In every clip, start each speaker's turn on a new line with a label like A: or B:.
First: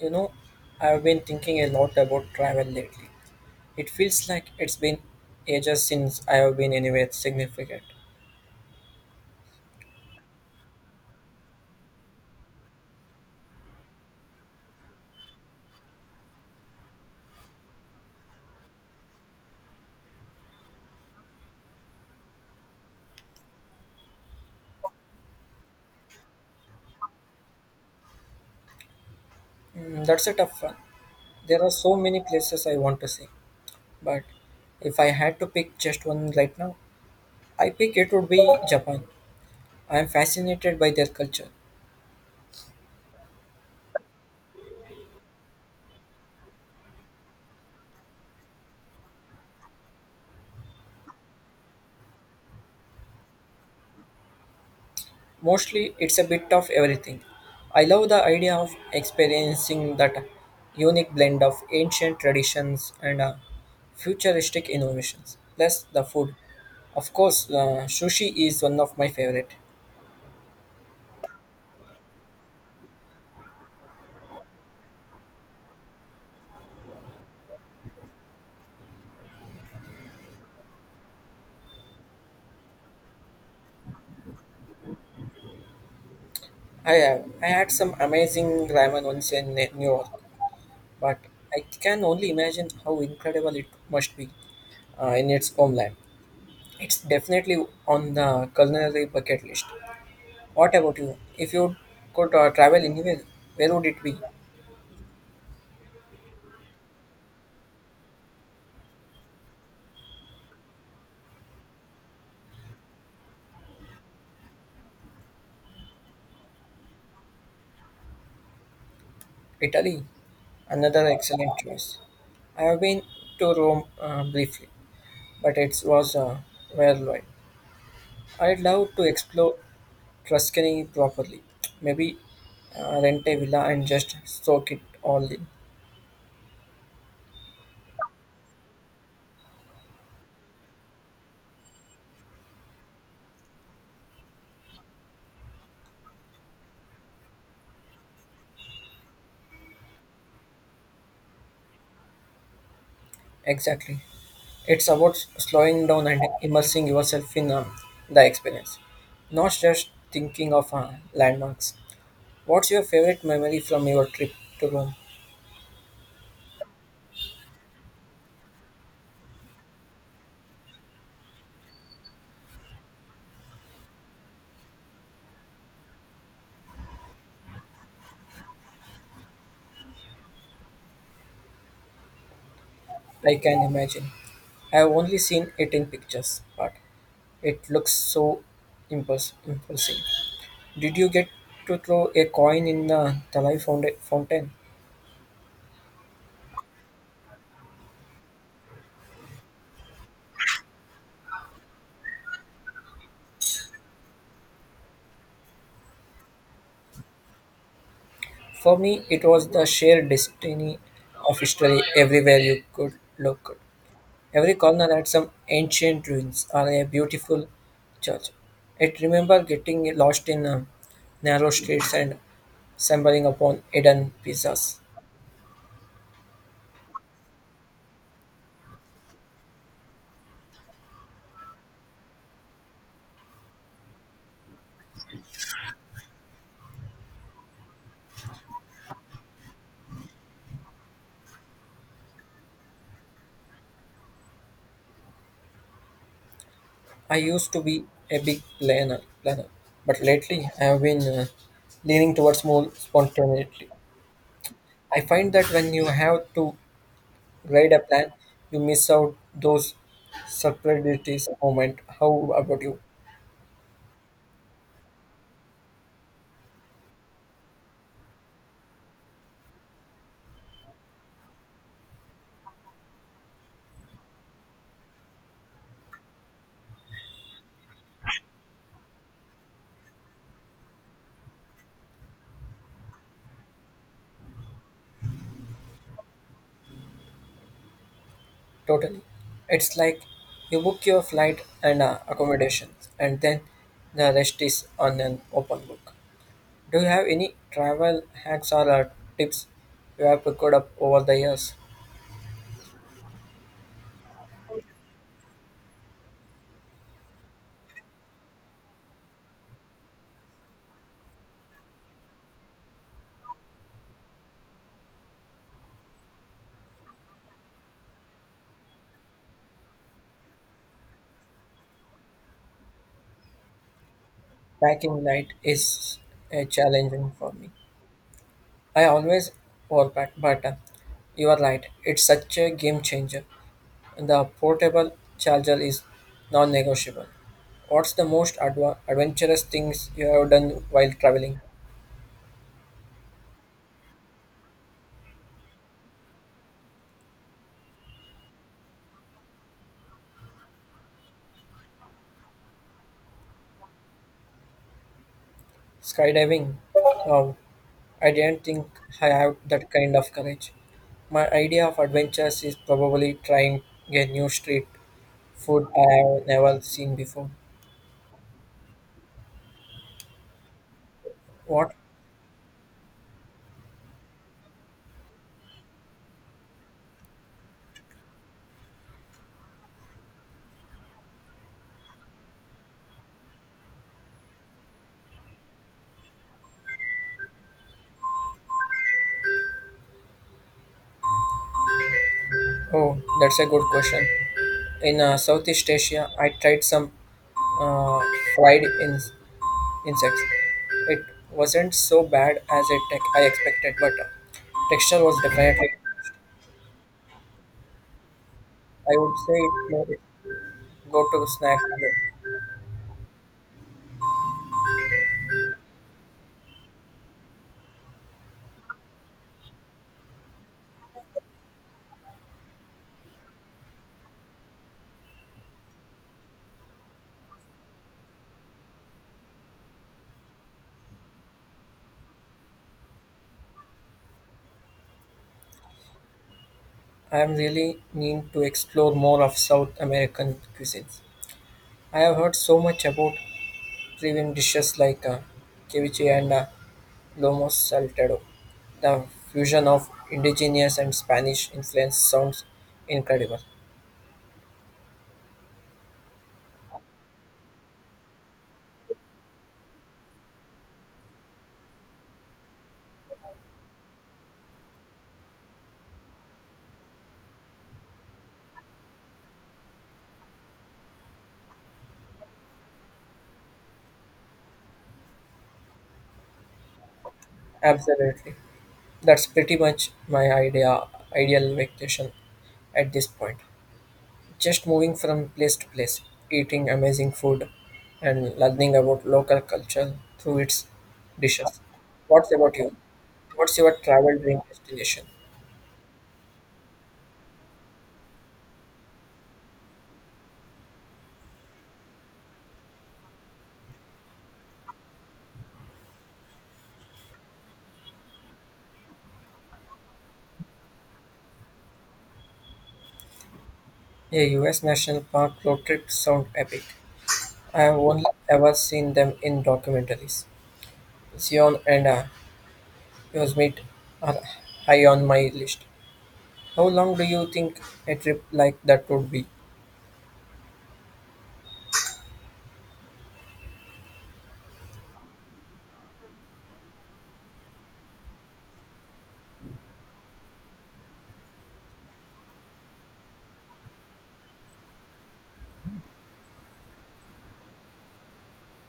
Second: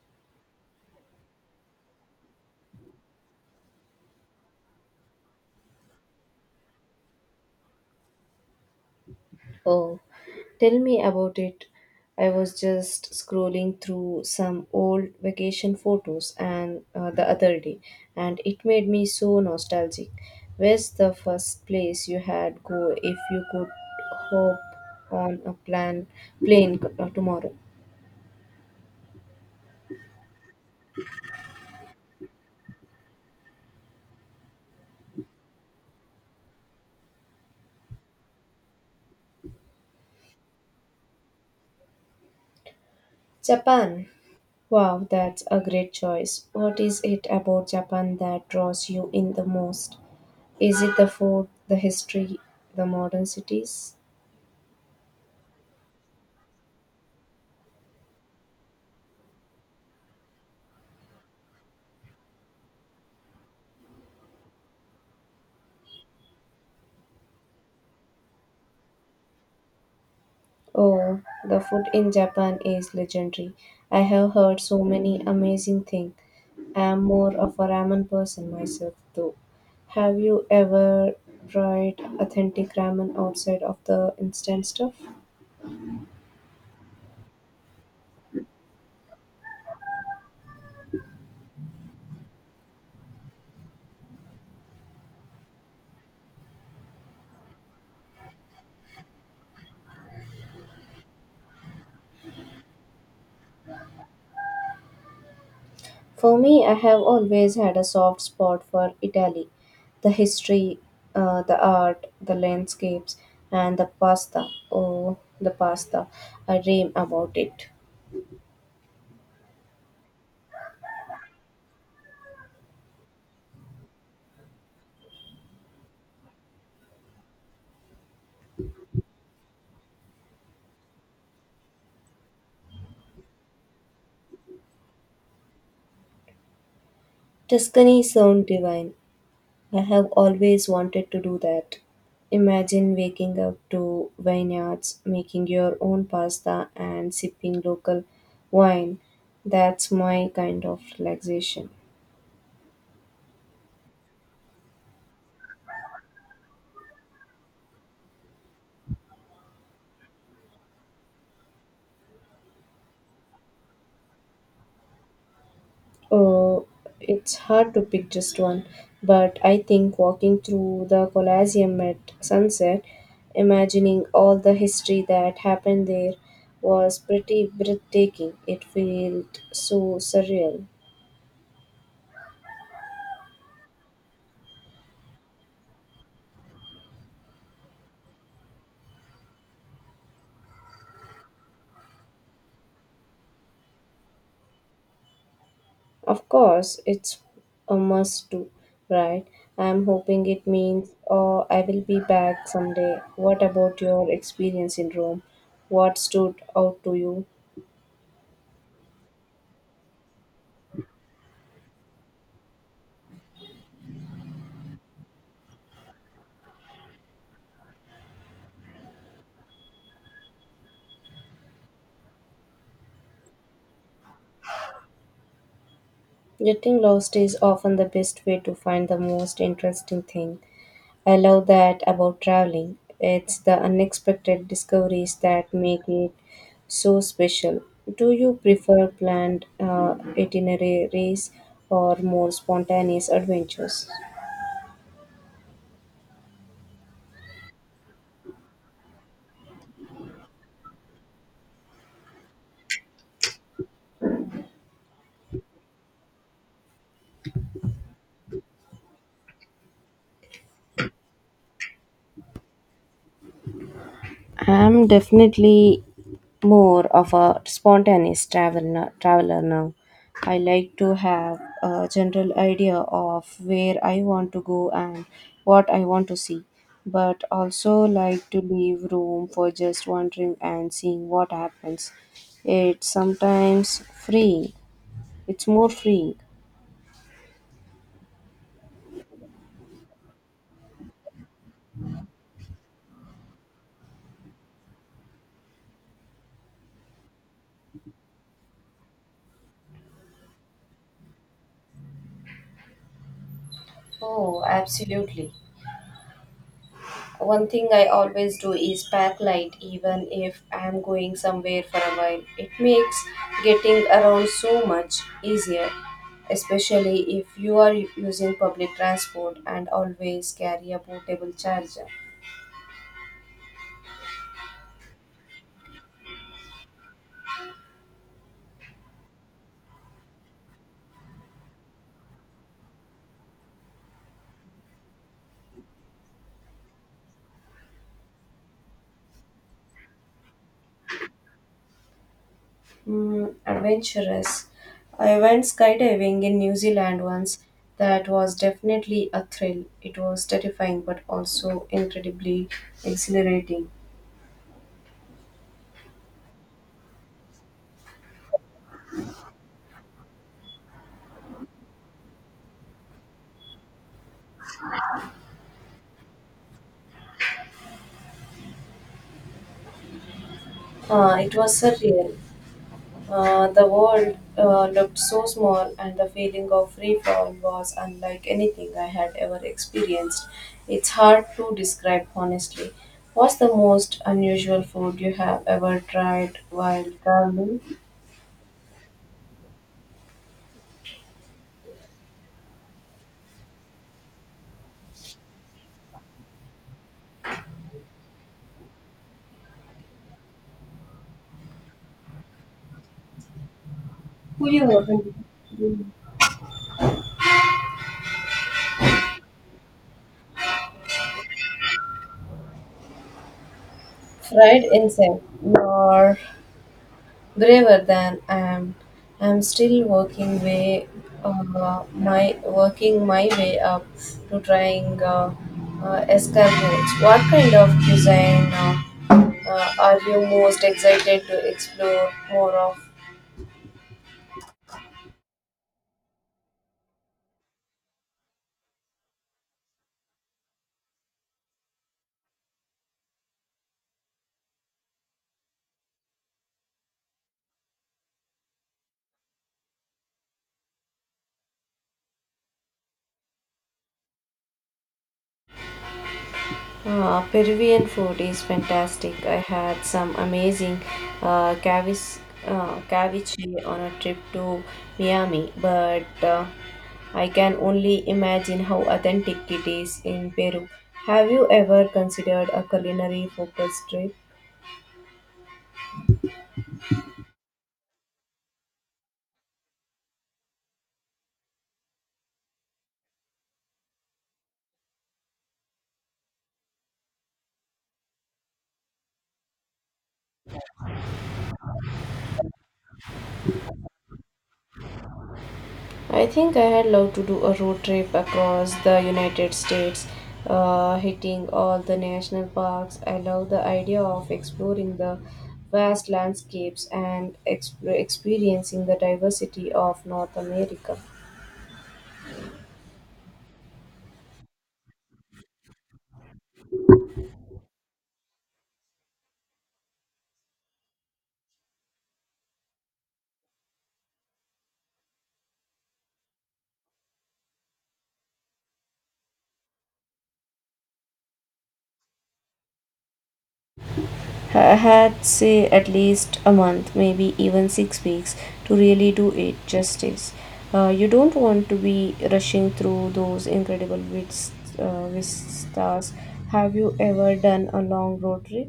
A: You know, I've been thinking a lot about travel lately. It feels like it's been ages since I have been anywhere significant.
B: Oh, tell me about it. I was just scrolling through some old vacation photos and the other day, and it made me so nostalgic. Where's the first place you had go if you could hop on a plane tomorrow?
A: Mm, that's a tough one. There are so many places I want to see, but if I had to pick just one right now, I pick it would be Japan. I am fascinated by their culture.
B: Japan. Wow, that's a great choice. What is it about Japan that draws you in the most? Is it the food, the history, the modern cities?
A: Mostly, it's a bit of everything. I love the idea of experiencing that unique blend of ancient traditions and futuristic innovations. Plus, the food. Of course, sushi is one of my favorite.
B: Oh, the food in Japan is legendary. I have heard so many amazing things. I am more of a ramen person myself, though. Have you ever tried authentic ramen outside of the instant stuff?
A: I had some amazing ramen once in New York, but I can only imagine how incredible it must be in its homeland. It's definitely on the culinary bucket list. What about you? If you could travel anywhere, where would it be?
B: For me, I have always had a soft spot for Italy. The history, the art, the landscapes, and the pasta. Oh, the pasta. I dream about it.
A: Italy, another excellent choice. I have been to Rome briefly, but it was whirlwind. I'd love to explore Tuscany properly. Maybe rent a villa and just soak it all in.
B: Tuscany sound divine. I have always wanted to do that. Imagine waking up to vineyards, making your own pasta, and sipping local wine. That's my kind of relaxation.
A: Exactly. It's about slowing down and immersing yourself in the experience, not just thinking of landmarks. What's your favorite memory from your trip to Rome?
B: Oh, it's hard to pick just one, but I think walking through the Colosseum at sunset, imagining all the history that happened there, was pretty breathtaking. It felt so surreal.
A: I can imagine. I have only seen it in pictures, but it looks so imposing. Did you get to throw a coin in the Thalai fountain?
B: Of course, it's a must do, right? I'm hoping it means oh, I will be back someday. What about your experience in Rome? What stood out to you?
A: For me, it was the sheer destiny of history everywhere you could look. Every corner had some ancient ruins or a beautiful church. I remember getting lost in narrow streets and stumbling upon hidden pizzas.
B: Getting lost is often the best way to find the most interesting thing. I love that about traveling. It's the unexpected discoveries that make it so special. Do you prefer planned itineraries or more spontaneous adventures?
A: I used to be a big planner, but lately I have been leaning towards more spontaneity. I find that when you have to write a plan, you miss out those surprise moment. How about you?
B: I'm definitely more of a spontaneous traveler now. I like to have a general idea of where I want to go and what I want to see, but also like to leave room for just wandering and seeing what happens. It's sometimes freeing. It's more freeing.
A: Totally. It's like you book your flight and accommodations, and then the rest is on an open book. Do you have any travel hacks or tips you have picked up over the years?
B: Oh, absolutely. One thing I always do is pack light, even if I am going somewhere for a while. It makes getting around so much easier, especially if you are using public transport and always carry a portable charger.
A: Packing light is challenging for me. I always overpack, but you are right. It's such a game changer. The portable charger is non-negotiable. What's the most adventurous things you have done while traveling?
B: Adventurous. I went skydiving in New Zealand once. That was definitely a thrill. It was terrifying but also incredibly exhilarating.
A: Skydiving? Wow, I didn't think I have that kind of courage. My idea of adventures is probably trying a new street food I have never seen before.
B: It was
A: What?
B: surreal. The world looked so small, and the feeling of free fall was unlike anything I had ever experienced. It's hard to describe honestly. What's the most unusual food you have ever tried while traveling?
A: Oh, that's a good question. In Southeast Asia, I tried some uh, fried in insects. It wasn't so bad as it tech I expected, but texture was definitely. I would say it's my go-to snack today.
B: Fried insect, or. Braver than I am. I'm still working way my working my way up to trying escargots. What kind of cuisine are you most excited to explore more of?
A: I am really mean to explore more of South American cuisines. I have heard so much about premium dishes like ceviche and lomo saltado. The fusion of indigenous and Spanish influence sounds incredible.
B: Peruvian food is fantastic. I had some amazing uh, cavis, ceviche on a trip to Miami, but I can only imagine how authentic it is in Peru. Have you ever considered a culinary focused trip?
A: Absolutely. That's pretty much my ideal vacation at this point. Just moving from place to place, eating amazing food, and learning about local culture through its dishes. What's about you? What's your travel dream destination?
B: I think I'd love to do a road trip across the United States, hitting all the national parks. I love the idea of exploring the vast landscapes and experiencing the diversity of North America.
A: A US national park road trip sound epic. I have only ever seen them in documentaries. Zion and Yosemite are high on my list. How long do you think a trip like that would be?
B: I had, say, at least a month, maybe even 6 weeks, to really do it justice. You don't want to be rushing through those incredible vistas. Have you ever done a long road trip?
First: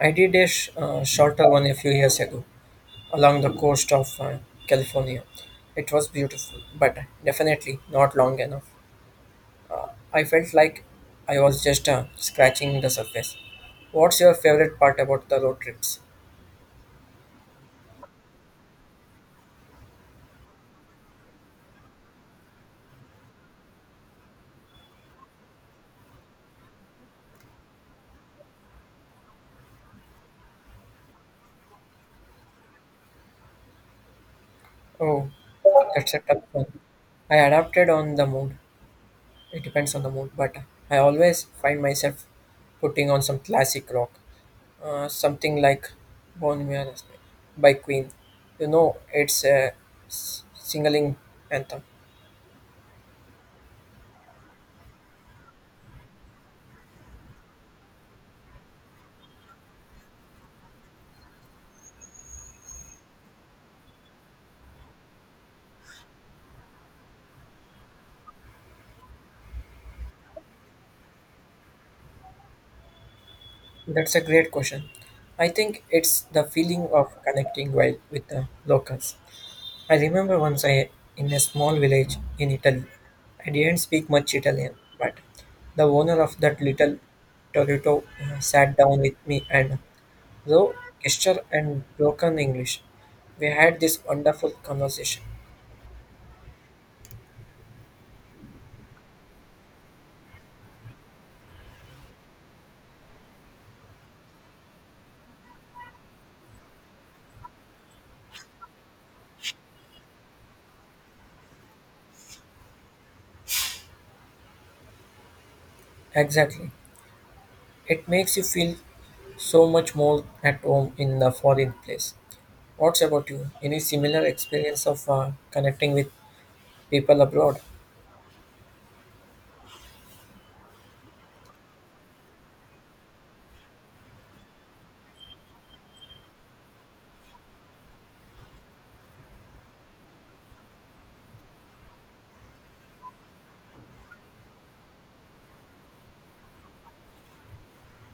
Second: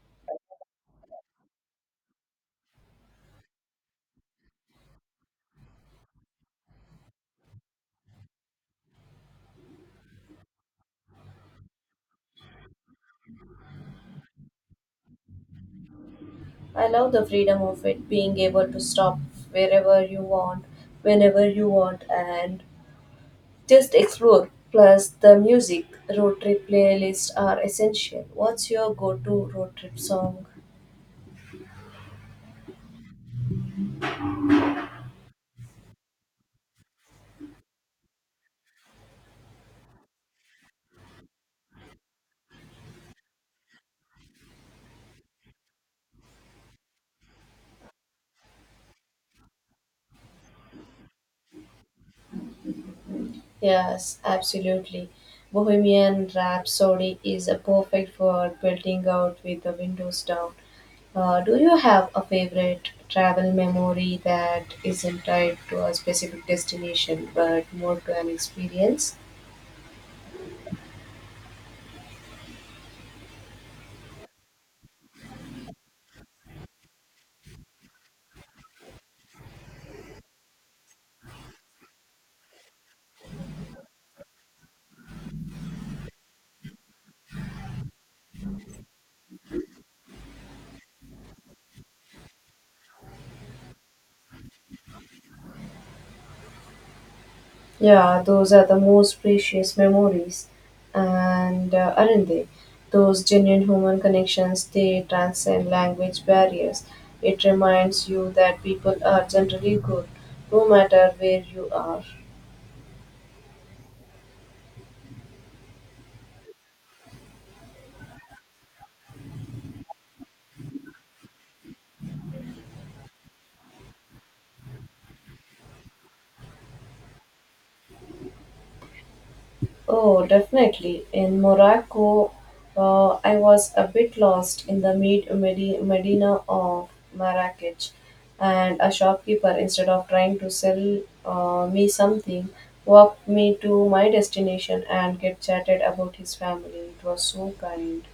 A: I did a shorter one a few years ago, along the coast of California. It was beautiful, but definitely not long enough. I felt like I was just scratching the surface. What's your favorite part about the road trips?
B: I love the freedom of it, being able to stop wherever you want, whenever you want, and just explore. Plus, the music road trip playlists are essential. What's your go to road trip song?
A: Oh, that's a tough one. I adapted on the mood. It depends on the mood, but I always find myself putting on some classic rock, something like Bon Iver by Queen. You know, it's a singling anthem.
B: Yes, absolutely. Bohemian Rhapsody is a perfect for belting out with the windows down. Do you have a favorite travel memory that isn't tied to a specific destination but more to an experience?
A: That's a great question. I think it's the feeling of connecting well with the locals. I remember once I in a small village in Italy. I didn't speak much Italian, but the owner of that little Torito sat down with me and though gesture and broken English, we had this wonderful conversation.
B: Yeah, those are the most precious memories, and aren't they? Those genuine human connections, they transcend language barriers. It reminds you that people are generally good, no matter where you are.
A: Exactly. It makes you feel so much more at home in the foreign place. What's about you? Any similar experience of connecting with people abroad.
B: Oh, definitely. In Morocco, I was a bit lost in the Medina of Marrakech, and a shopkeeper, instead of trying to sell me something, walked me to my destination and get chatted about his family. It was so kind.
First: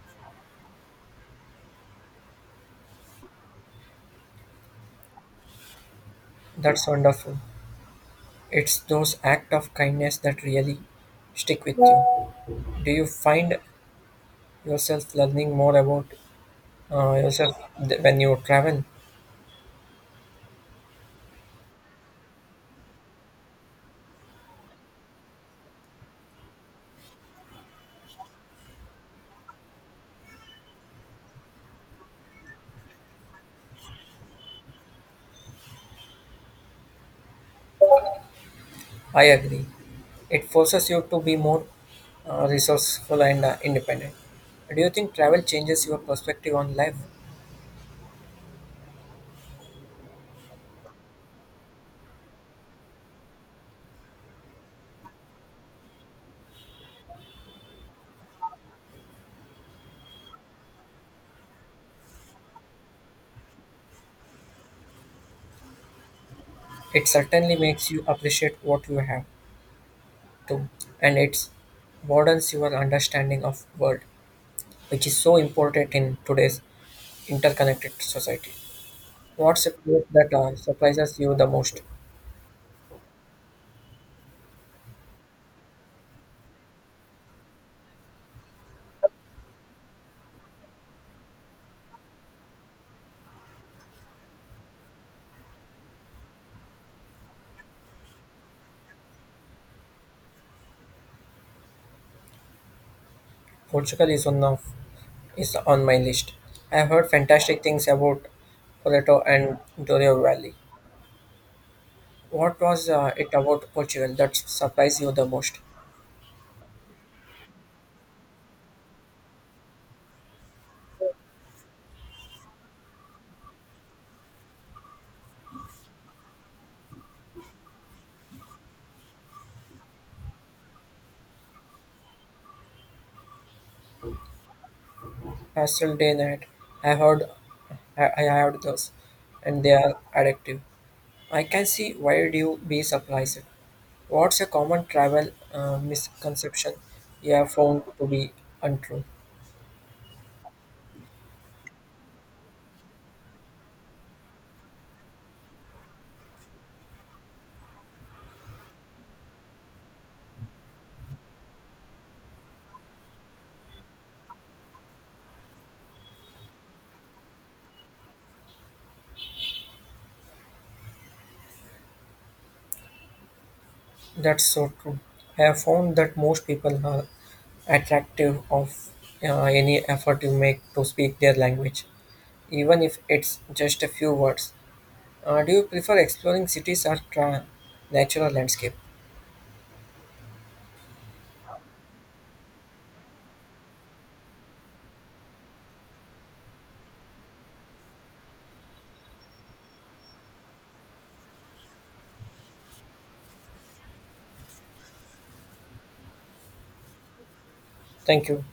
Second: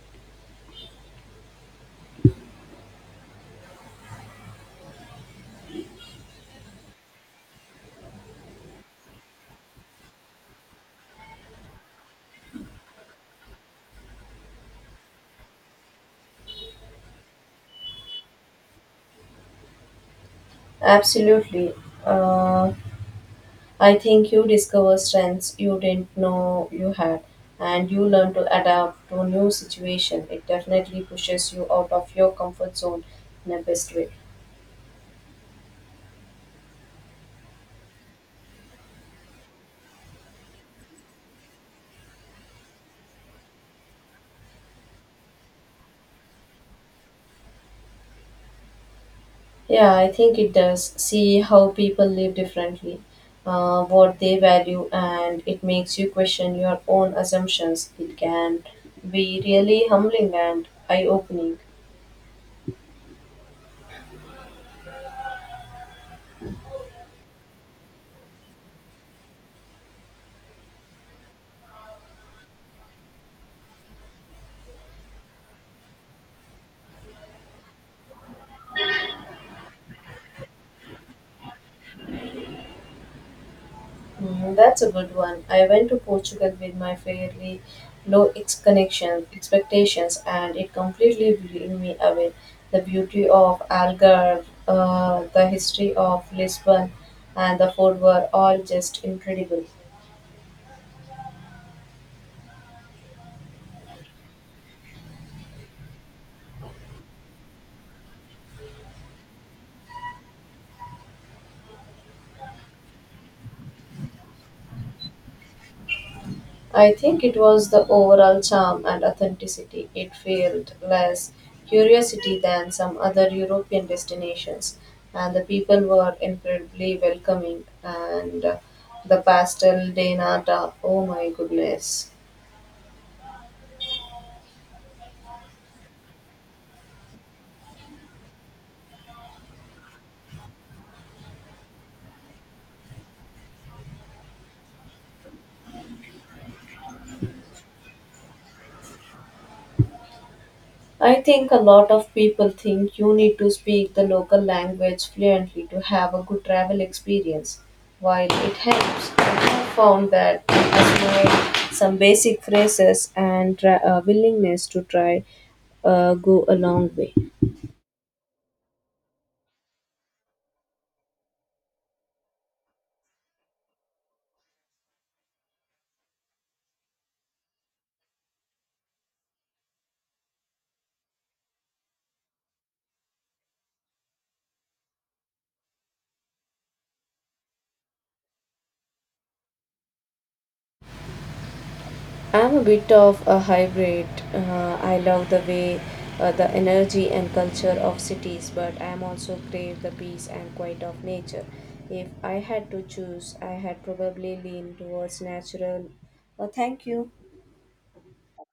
A: That's wonderful. It's those acts of kindness that really stick with you. Do you find yourself learning more about yourself when you travel?
B: Absolutely. Uh, I think you discover strengths you didn't know you had, and you learn to adapt to new situation. It definitely pushes you out of your comfort zone in a best way.
A: I agree. It forces you to be more resourceful and independent. Do you think travel changes your perspective on life?
B: Yeah, I think it does. See how people live differently, what they value, and it makes you question your own assumptions. It can be really humbling and eye-opening.
A: It certainly makes you appreciate what you have too, and it broadens your understanding of world, which is so important in today's interconnected society. What's a place that surprises you the most?
B: That's a good one. I went to Portugal with my fairly connection expectations, and it completely blew me away. The beauty of Algarve, the history of Lisbon, and the food were all just incredible.
A: Portugal is one of is on my list. I have heard fantastic things about Porto and Douro Valley. What was it about Portugal that surprised you the most?
B: I think it was the overall charm and authenticity. It felt less curiosity than some other European destinations, and the people were incredibly welcoming. And the pastel de nata, oh my goodness.
A: Pastel day night. I heard I heard those, and they are addictive. I can see why would you be surprised. What's a common travel misconception you have found to be untrue?
B: I think a lot of people think you need to speak the local language fluently to have a good travel experience. While it helps, I have found that it has made some basic phrases and willingness to try go a long way.
A: That's so true. I have found that most people are attractive of any effort you make to speak their language, even if it's just a few words. Do you prefer exploring cities or natural landscape?
B: I'm a bit of a hybrid. I love the way the energy and culture of cities, but I'm also crave the peace and quiet of nature. If I had to choose, I had probably lean towards natural. Oh, thank you.
A: Thank you.